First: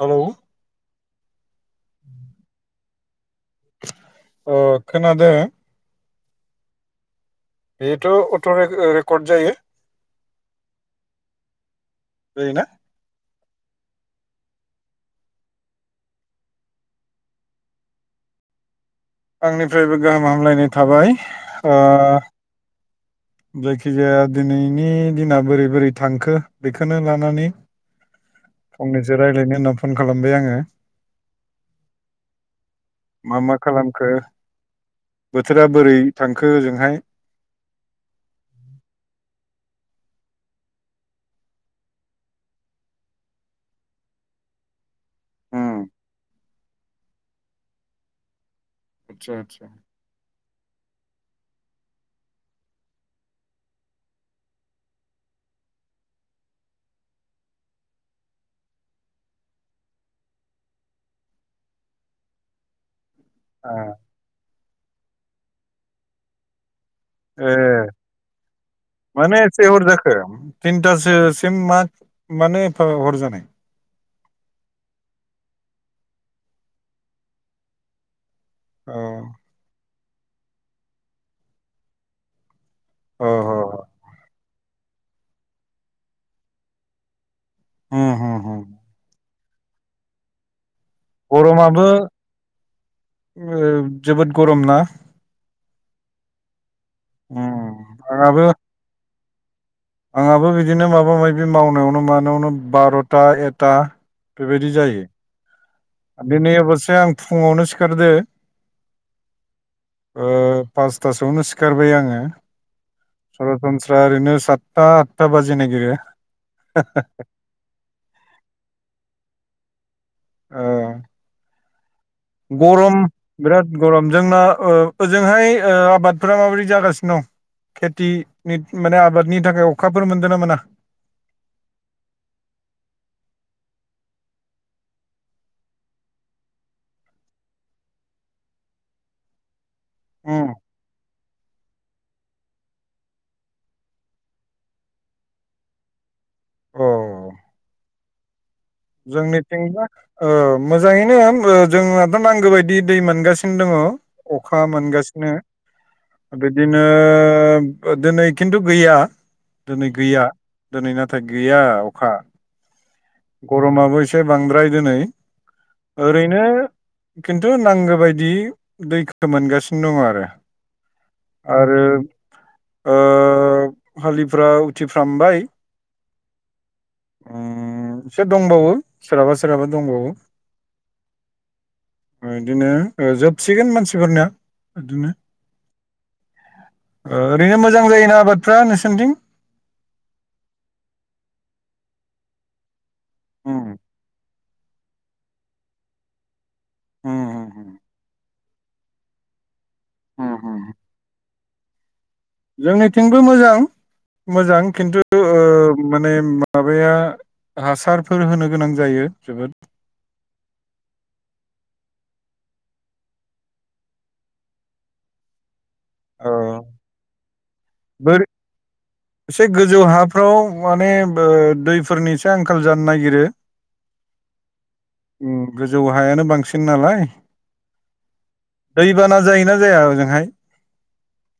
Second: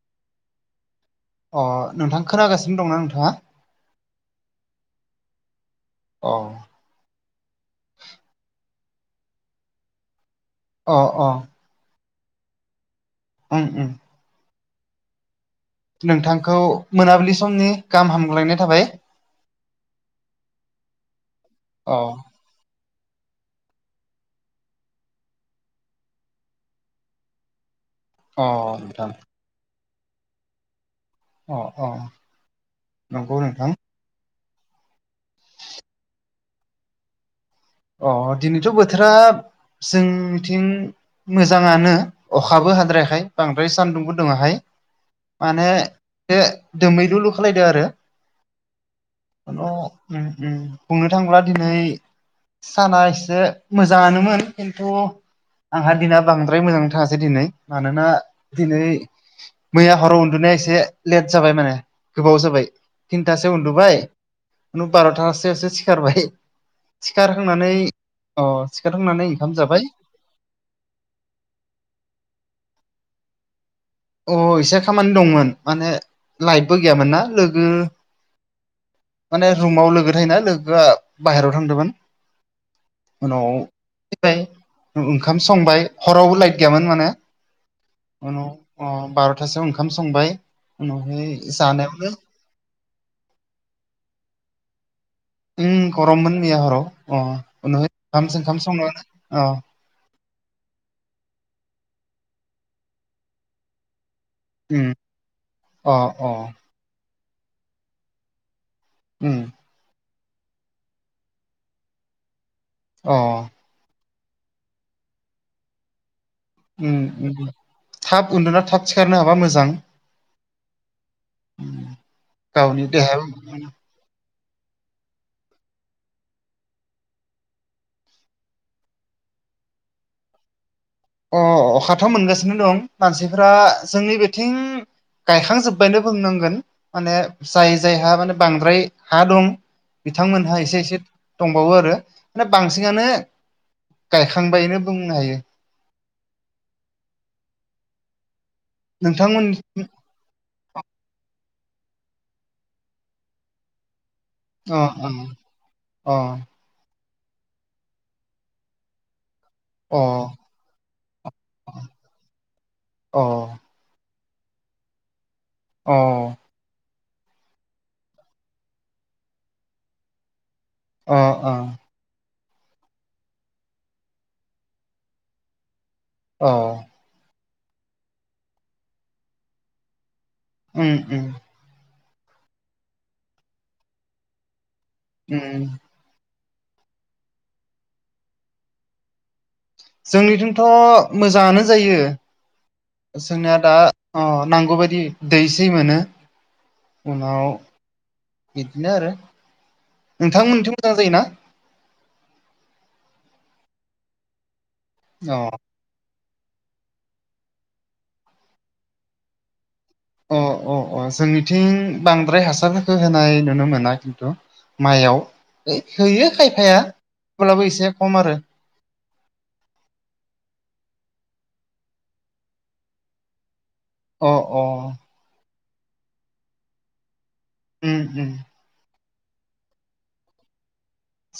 Hello अ नोंथां खोनागासिनो दंना नोंथाङा? अ खोनादो। अ बेथ' अट' रेकर्ड जायो। अ अ जायो ना। उम उम नोंथांखौ मोनाबिलि समनि गाहाम हामलायनाय थाबाय। आंनिफ्रायबो गाहाम हामलायनाय थाबाय। ओ अ जायखिजाया दिनैनि दिना बोरै बोरै थांखो बेखौनो लानानै। अ नोंथां फंनैसो रायज्लायनो होनना फन खालामबाय आङो। अ अ नंगौ नोंथां। खो बोथोरा बोरै थांखो ओजोंहाय? अ दिनैथ' बोथोरा जोंनिथिं मोजाङानो अखाबो हाद्रायाखायै बांद्राय सान्दुंबो दुङाखै। उम माने बे दोमैलुलु खालायदो आरो। आतसा आतसा बुंनो थाङोब्ला दिनै साना एसे मोजाङानोमोन खिन्थु आंहा दिना बांद्राय मोजां थाङासै दिनै मानोना दिनै मैया हराव उन्दुनाया एसे लेट जाबाय माने गोबाव जाबाय। थिनथासोयाव उन्दुबाय ओ बार'थासोआवसो सिखारबाय। सिखारखांनानै ए अ सिखारखांनानै ओंखाम जाबाय। थिनथासोसिम मा मानो एफा हर जानाय? अ एसे खामानि दंमोन माने लाइटबो गैयामोन ना लोगो। अ माने रुमाव लोगो थायोना लोगोआ बाहेराव थांदोंमोन। अ उनाव अ फैबाय ओंखाम संबाय हरावबो लाइट गैयामोन माने। उम उम उनाव उम ओ बार'थासोआव ओंखाम संबाय उनावहाय गरमाबो जानायावनो जोबोद ओ गरम ना उम गरममोन मैया हराव अ उम उनावहाय ओंखाम आंहाबो ओंखाम संनानै अ आंहाबो बिदिनो माबा माबि मावनायावनो मानायावनो बार'था एथा बेबायदि उम जायो अ अ दिनै अबसे आं फुङावनो सिखारदो उम पासथासोआवनो सिखारबाय आङो अ सनस्रा ओरैनो सातथा आदथा बाजिनो नागिरो उम थाब उन्दुना थाब सिखारनो हाब्ला मोजां ओ उम गावनि गरम देहायाबो बिराद गरमजोंना ओजोंहाय ओ आबादफोरा माबोरै जागासिनो दं खेथिनि माने आबादनि थाखाय अखाफोर मोनदों ना मोना अ अखाथ' मोनगासिनो दं मानसिफ्रा जोंनि बिथिं गायखांजोब्बायनो बुंनांगोन माने जाय जायहा माने बांद्राय हा दं उम बिथांमोनहा एसे एसे दंबावो आरो माने बांसिनानो गायखांबायनो बुंनो हायो अ नोंथांमोन जोंनिथिंबो ओ मोजाङैनो जोंनाथ' नांगौ बायदि दै मोनगासिनो दङ अखा अ अ मोनगासिनो बिदिनो दिनै खिन्थु गैया दिनै अ गैया दिनै नाथाय गैया अखा अ गरमाबो एसे बांद्राय दोनै ओरैनो खिन्थु नांगौ बायदि दैखौ मोनगासिनो दङ आरो अ अ आरो ओ हलिफ्रा उथिफ्रामबाय अ उम एसे दंबावो सोरहाबा सोरहाबा दंबावो उम उम इदिनो ओ जोबसिगोन मानसिफोरनिया ओदिनो उम ओरैनो मोजां जायोना आबादफ्रा नोंसोरनिथिं जोंनिथिथ' मोजाङानो जायो जोंना उम दा अ नांगौ बायदि दै एसे मोनो उम उनाव उम बिदिनो आरो उम उम नोंथांमोनिथिं मोजां जायोना जोंनिथिंबो मोजां मोजां खिन्थु ओ अ माने माबाया हासारफोर होनो गोनां जायो जोबोद अ अ अ जोंनिथिं बांद्राय हासारफोरखौ होनाय नुनो मोना खिन्थु माइआव हैयो ओ खायफाया होनब्लाबो एसे बोर खम आरो एसे गोजौ हाफ्राव माने दैफोरनि एसे आंखाल जानो नागिरो अ अ उम गोजौ हायानो बांसिन नालाय उम उम दैबाना जायोना जाया ओजोंहाय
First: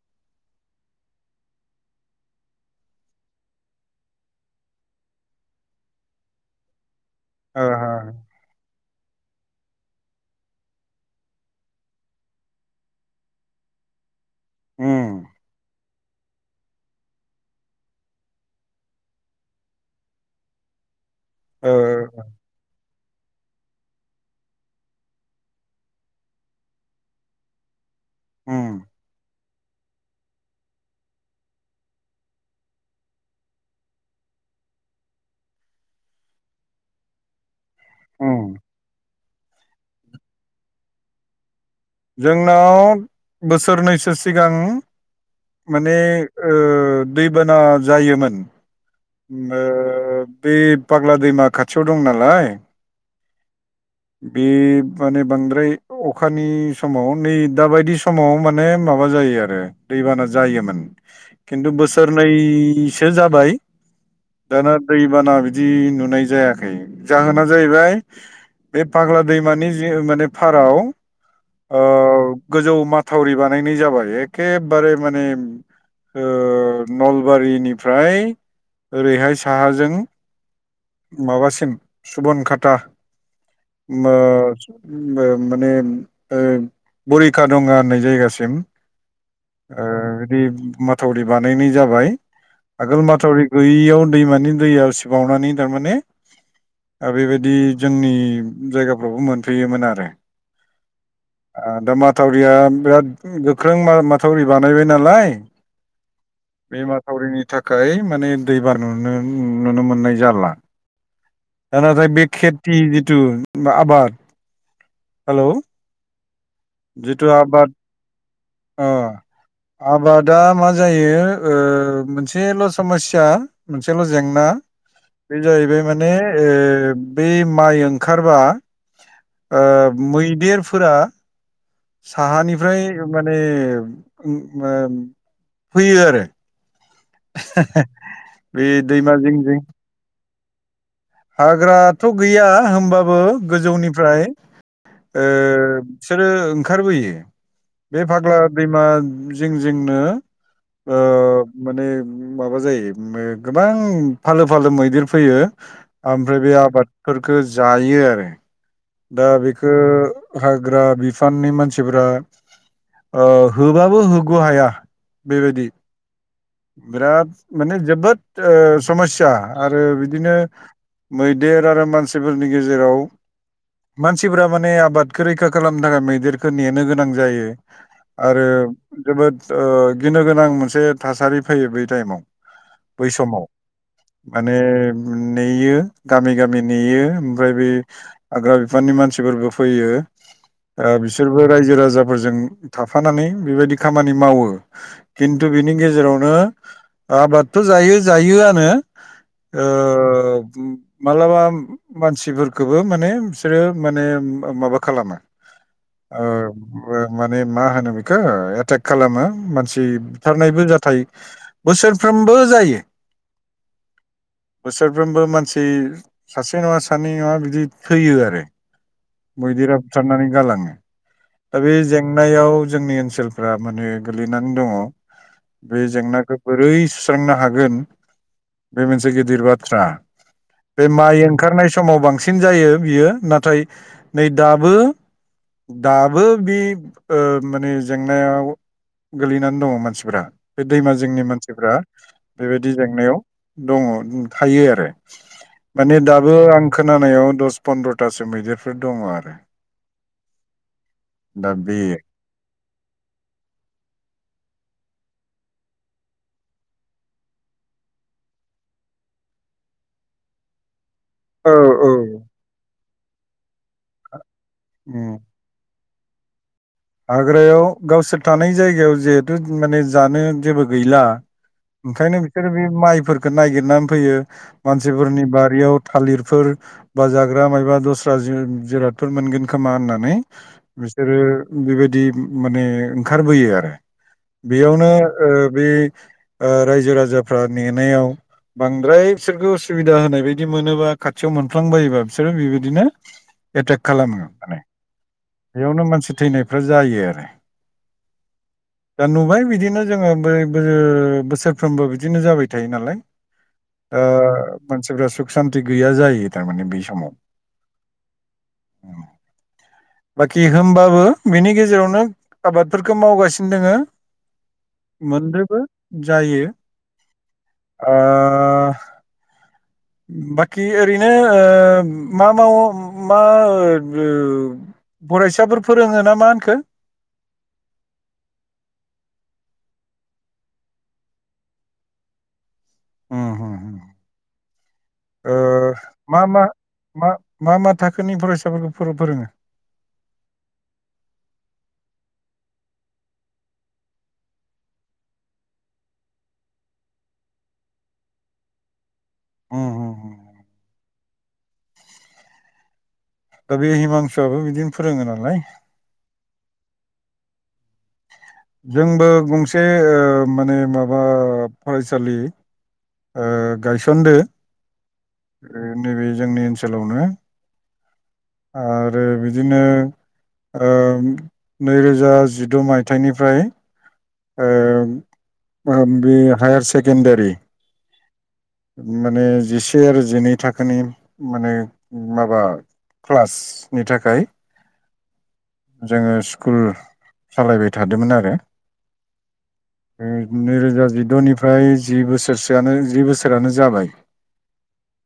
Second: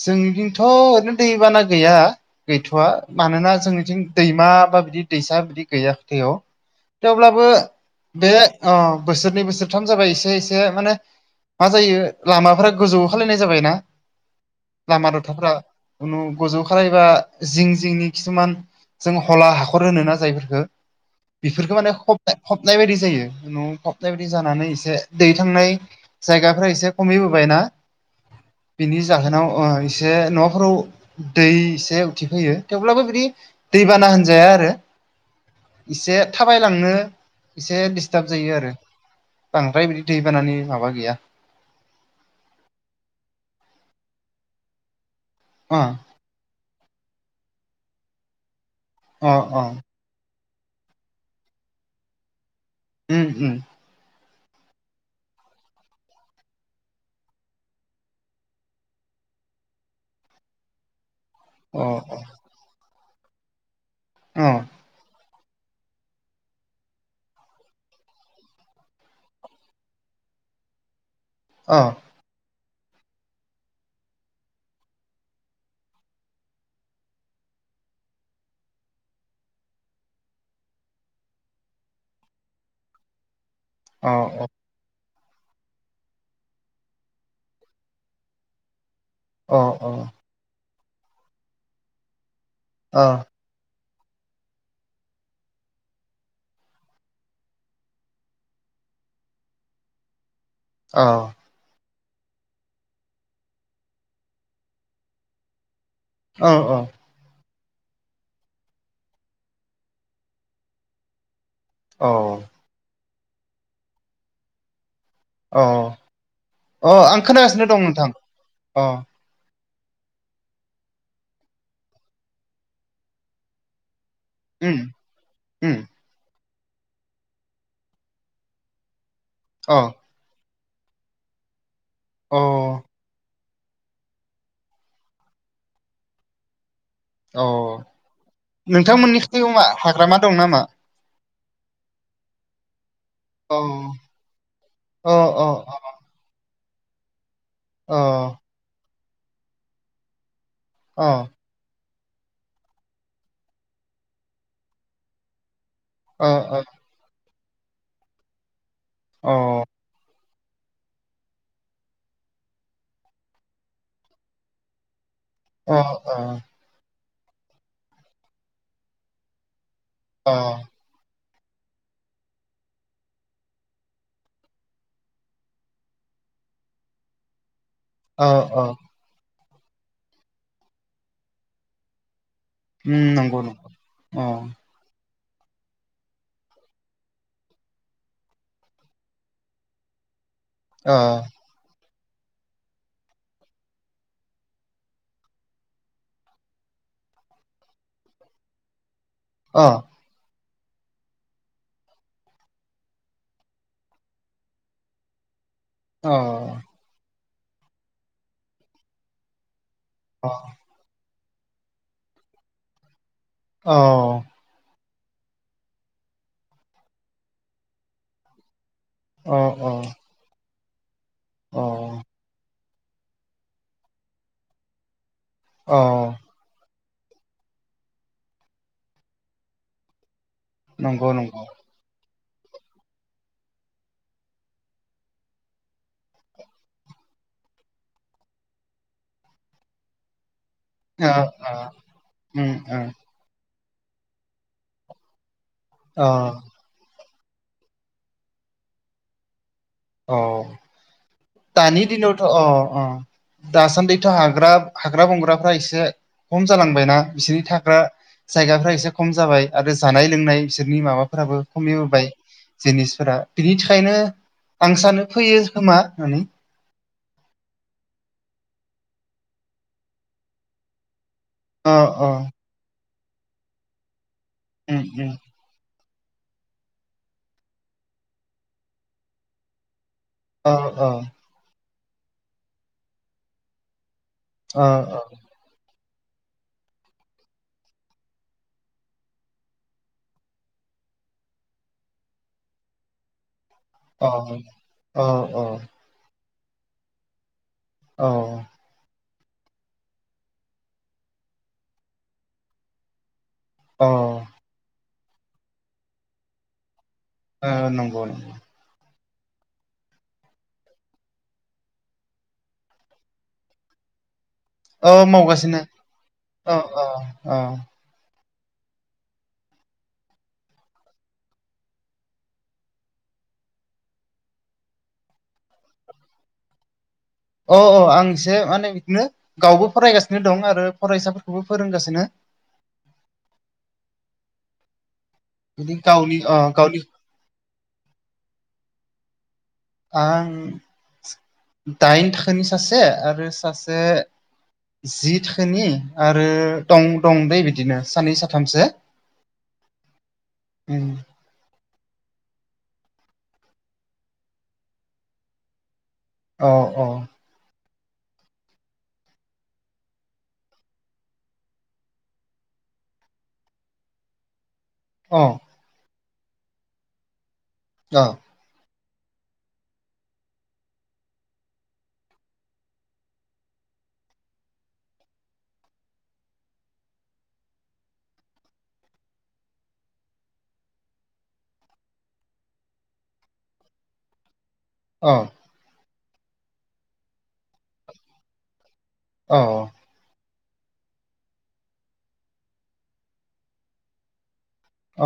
जोंजोंथ' ओरैनो दैबाना गैया गैथ'वा मानोना जोंनिथिं दैमा बा बिदि दैसा बिदि गैया खाथियाव थेवब्लाबो ओ हो बे बोसोरनै बोसोर मोनथाम जाबाय एसे एसे माने मा जायो लामाफोरा गोजौ खानाय जाबायनाा लामा उम दथाफ्रा खुनु गजौ खाायबा जिं जिंनि खिसुमान जों हला हाखर होनोना जायफोरफोरखौ ओ बेफोरखौ माने खब फबनाय बायदि जायो न'आव फबनाय बायदि जानानै एसे दैथांनाय जायगाफ्रा एसे खमैबोबायना उम बिनि जाहोनाव एसे न'फोराव दै एसे उथिफैयो थेवब्लाबो बिदि दैबाना होनजाया आरो एसे थाबायलांनो इसे दिडिस्टार्ब उम जायो आरो बांद्राय बिदि दैबानानि माबा गैया जोंनाव बोसोरनैसो सिगां अ माने दैबाना जायोमोन। अ अ बे फाग्ला दैमा खाथियाव दं नालाय उम उम [inaudible] बे माने बांद्राय अखानि समाव नै दाबायदि समाव माने माबा जायो आरो दैबाना जायोमोन खिन्थु अ बोसोरनैसो जाबाय। अ दाना दैबाना बिदि नुनाय जायाखै जाहोना जाहैबाय बे फाग्ला दैमानि जि माने फाराव अ ओ गोजौ माथावरि बानायनाय जाबाय एखेबारे माने नलबारिनिफ्राय ओरैहाय साहाजों माबासिम सुबन खाथा अ माने बरिखा दंङो होननाय जायगासिम अ ओ बिदि माथावरि बानायनाय जाबाय अ आगोल माथावरि गैयियाव दैमानि दैया उसिबावनानै थारमाने दा बेबायदि जोंनि जायगाफ्रावबो मोनफैयोमोन आरो औ आ दा माथावरिया बिराद गोख्रों मा-माथावरि बानायबाय नालाय बे अ माथावरिनि थाखाय माने ऐबार नुनो नुनो मोननाय जाला आ नाथाय बे खेब थि जिथु आबाद हेलौ अ अ आं जिथु खोनागासिनो आबाद दं नोंथां अ आबादा मा जायो ओ मोनसेल' समस्या मोनसेल' जेंना उम बे उम जाहैबाय माने ओ बे माइ ओंखारबा ओ अ मैदेरफोरा अ साहानिफ्राय माने उ मा फैयो आरो अ बे दैमा नोंथांमोननि खाथियाव मा हाग्रामा दं नामा? हाग्रााथ' गैया होमबाबो औ गोजौनिफ्राय अ ओ अ बिसोरो ओंखारबोयो अ बे फाग्ला दैमा जिं जिंनो ओ अ माने माबा जायो ओ गोबां फालो फालो मैदेर फैयो अ ओमफ्राय बे आबादफोरखो जायो आरो दा बेखो हाग्रा बिफाननि मानसिफोरा ओ होबाबो हग' हाया बेबायदि अ बिराद माने जोबोद ओ समस्या आरो बि बिदिनो अ मैदेर आरो मानसिफोरनि गेजेराव मानसिफोरा माने आबादखो रैखा खालामनो थाखाय मैदेरखो नेनो गोनां जायो। अ आरो अ जोबोद ओ गिनो गोनां मोनसे थासारि फैयो बे टाइमाव उम बै नंगौ समाव नंगौ अ माने नेयो गामि गामि नेयो ओमफ्राय बै हाग्रा बिफाननि मानसिफोरबो फैयो ओ अ बिसोरबो रायजो राजाफोरजों थाफानानै बेबायदि खामानि मावो खिन्थु बिनि गेजेरावनो आबादथ' जायो जायोआनो ओ अ मालाबा मानसिफोरखोबो माने बिसोरो माने माबा खालामो ओ अ ओ माने मा होनो बेखो एटेक खालामो मानसि अ बुथारनायबो जाथाय बोसोरफ्रोमबो जायो औ बोसोरफ्रोमबो मानसि सासे नङा सानै नङा बिदि थैयो आरो अ मैदेरा बुथारनानै गालाङो दा अ बे जेंनायाव जोंनि ओनसोल फोरा माने गोलैनानै दङ' औ बे जेंनाखो बोरै सुस्रांनो हागोन बे मोनसे गिदिर बाथ्रा बे नंगौ माइ नंगौ ओंखारनाय समाव बांसिन जायो बियो नाथाय नै दाबो दाबो बि ओ माने जेंनायाव गोलैनानै दङ' मानसिफ्रा बे दैमा ओ जोंनि मानसिफ्रा उम बेबायदि उम जेंनायाव दङ' थायो आरो माने अ दाबो आं खोनानायाव दस पन्द्र'थासो मैदेरफोर दङ' आरो अ दा बे दानि दिनावथ' अ अ दासान्दिथ' हाग्रा हाग्रा बंग्राफ्रा एसे खम जालांबायना बिसोरनि थाग्रा जायगाफ्रा एसे खम जाबाय आरो जानाय लोंनाय बिसोरनि माबा फोराबो औ औ खमिबोबाय जिनिसफोरा बिनि थाखायनो आं सानो उम फैयो खोमा होननानै हाग्रायाव गावसोर थानाय जायगायाव जिहेथु माने जानो जेबो गैला अ अ ओंखायनो बिसोरो बे माइफोरफोरखौ नायगिरनानै फैयो उम उम मानसिफोरनि बारियाव थालिरफोर बा जाग्रा मायबा दस्रा जिरादफोर मोनगोन खोमा होननानै अ अ बिसोरो बेबायदि माने ओंखारबोयो आरो अ बेयावनो बे रायजो राजाफ्रा नेनायाव बांद्राय बिसोरखौ उसुबिदा होनाय बायदि मोनोबा खाथियाव मोनफ्लांबायोबा बिसोरो बेबायदिनो एटेक खालामो माने अ बेयावनो मानसि थैनायफ्रा जायो आरो औ दा नुबाय बिदिनो जोङो बै बोसोरफ्रोमबो बिदिनो जाबाय थायो नालाय अ मानसिफ्रा सुख सान्ति गैया जायो थार माने बै समाव नंगौ नंगौ बाखि होनबाबो बिनि गेजेरावनो आबादफोरखो मावगासिनो दोङो औ मावगासिनो मोननैबो जायो औ औ ओ बाखि ओरैनो ओ मा मावो मा ओ [unintelligible] फरायसाफोर फोरोङो ना मा होनखो औ औ आं एसे माने बिदिनो गावबो फरायगासिनो दं आरो फरायसाफोरखौबो फोरोंगासिनो ओ ओ बिदि गावनि मा अ मा गावनि मा [unintelligible] मा मा थाखोनि फरायसाफोरखौ फोरोङो आं दाइन थाखोनि सासे आरो सासे जि थाखोनि आरो दं दं दै बिदिनो सानै साथामसो उम उम उम उम दा बे हिमांसुआबो बिदिनो फोरोङो नालाय औ औ जोंबो गंसे माने माबा फरायसालि गायसनदो अ नैबे जोंनि ओनसोलावनो औ आरो बिदिनो नैरोजा जिद' मायथाइनि फ्राय ओ बे हायार सेकेण्डारि माने जिसे आरो जिनै थाखोनि माने माबा क्लासनि थाखाय अ जोङो स्कुल सालायबाय थादोंमोन आरो औ नैरोजा जिद'निफ्राय जि बोसोरसोआनो जि बोसोरानो जाबाय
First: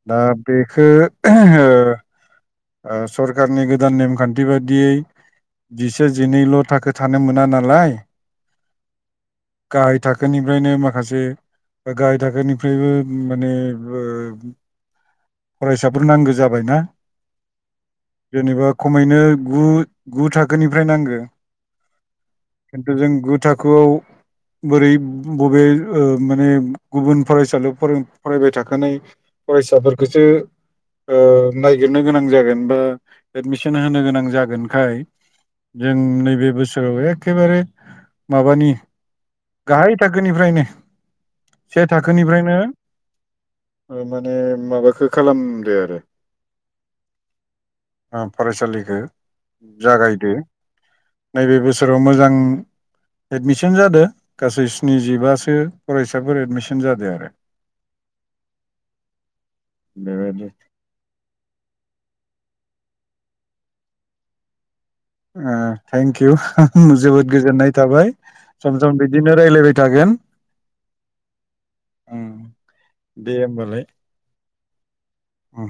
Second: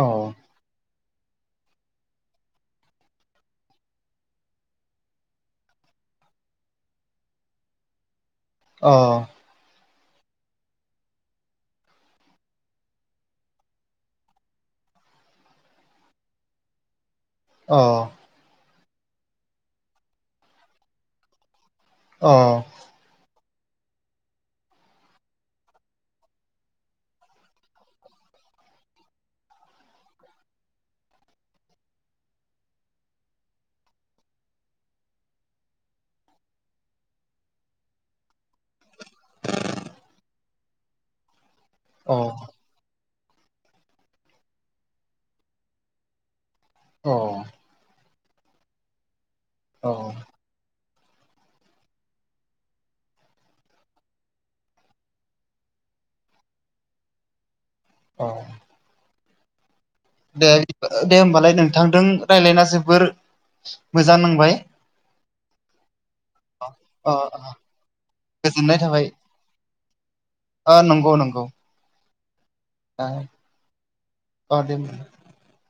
औ दा बेखौ सरखारनि गोदान नेमखान्थि बायदियै जिसे जिनैल' थाखो थानो मोना नालाय अ गाहाय थाखोनिफ्रायनो माखासे गाहाय थाखोनिफ्रायबो माने फरायसाफोर नांगौ जाबाय ना अ जेनेबा खमैनो गु गु थाखोनिफ्राय नांगौ अ खिन्थु जों गु थाखोआव बोरै बबे माने गुबुन फरायसालियाव फरायबाय थाखानाय फरायसाफोरखौसो ओ नायागिरनो गोनां जागोन बा एडमिसन होनो गोनां जागोनखाय जों नैबे बोसोराव एखेबारे माबानि गाहाय थाखोनिफ्रायनो से औ थाखोनिफ्रायनो ओ माने माबाखौ खालामदो आरो अ ओ फरायसालिखौ जागायदो नैबे बोसोराव मोजां एडमिसन जादों गासै स्निजिबासो फरायसाफोर एदमिसन जादों आरो औ दे बेबायदि दे होमबालाय नोंथांजों रायलायना जोबोर मोजां नांबाय ओ थेंकि इउ अ जोबोद गोजोननाय थाबाय गोजोननाय सम सम थाबाय बिदिनो [unintelligible] रायलायबाय थागोन ओ नंगौ नंगौ ओम दे होमबालाय आ दे [unintelligible] उम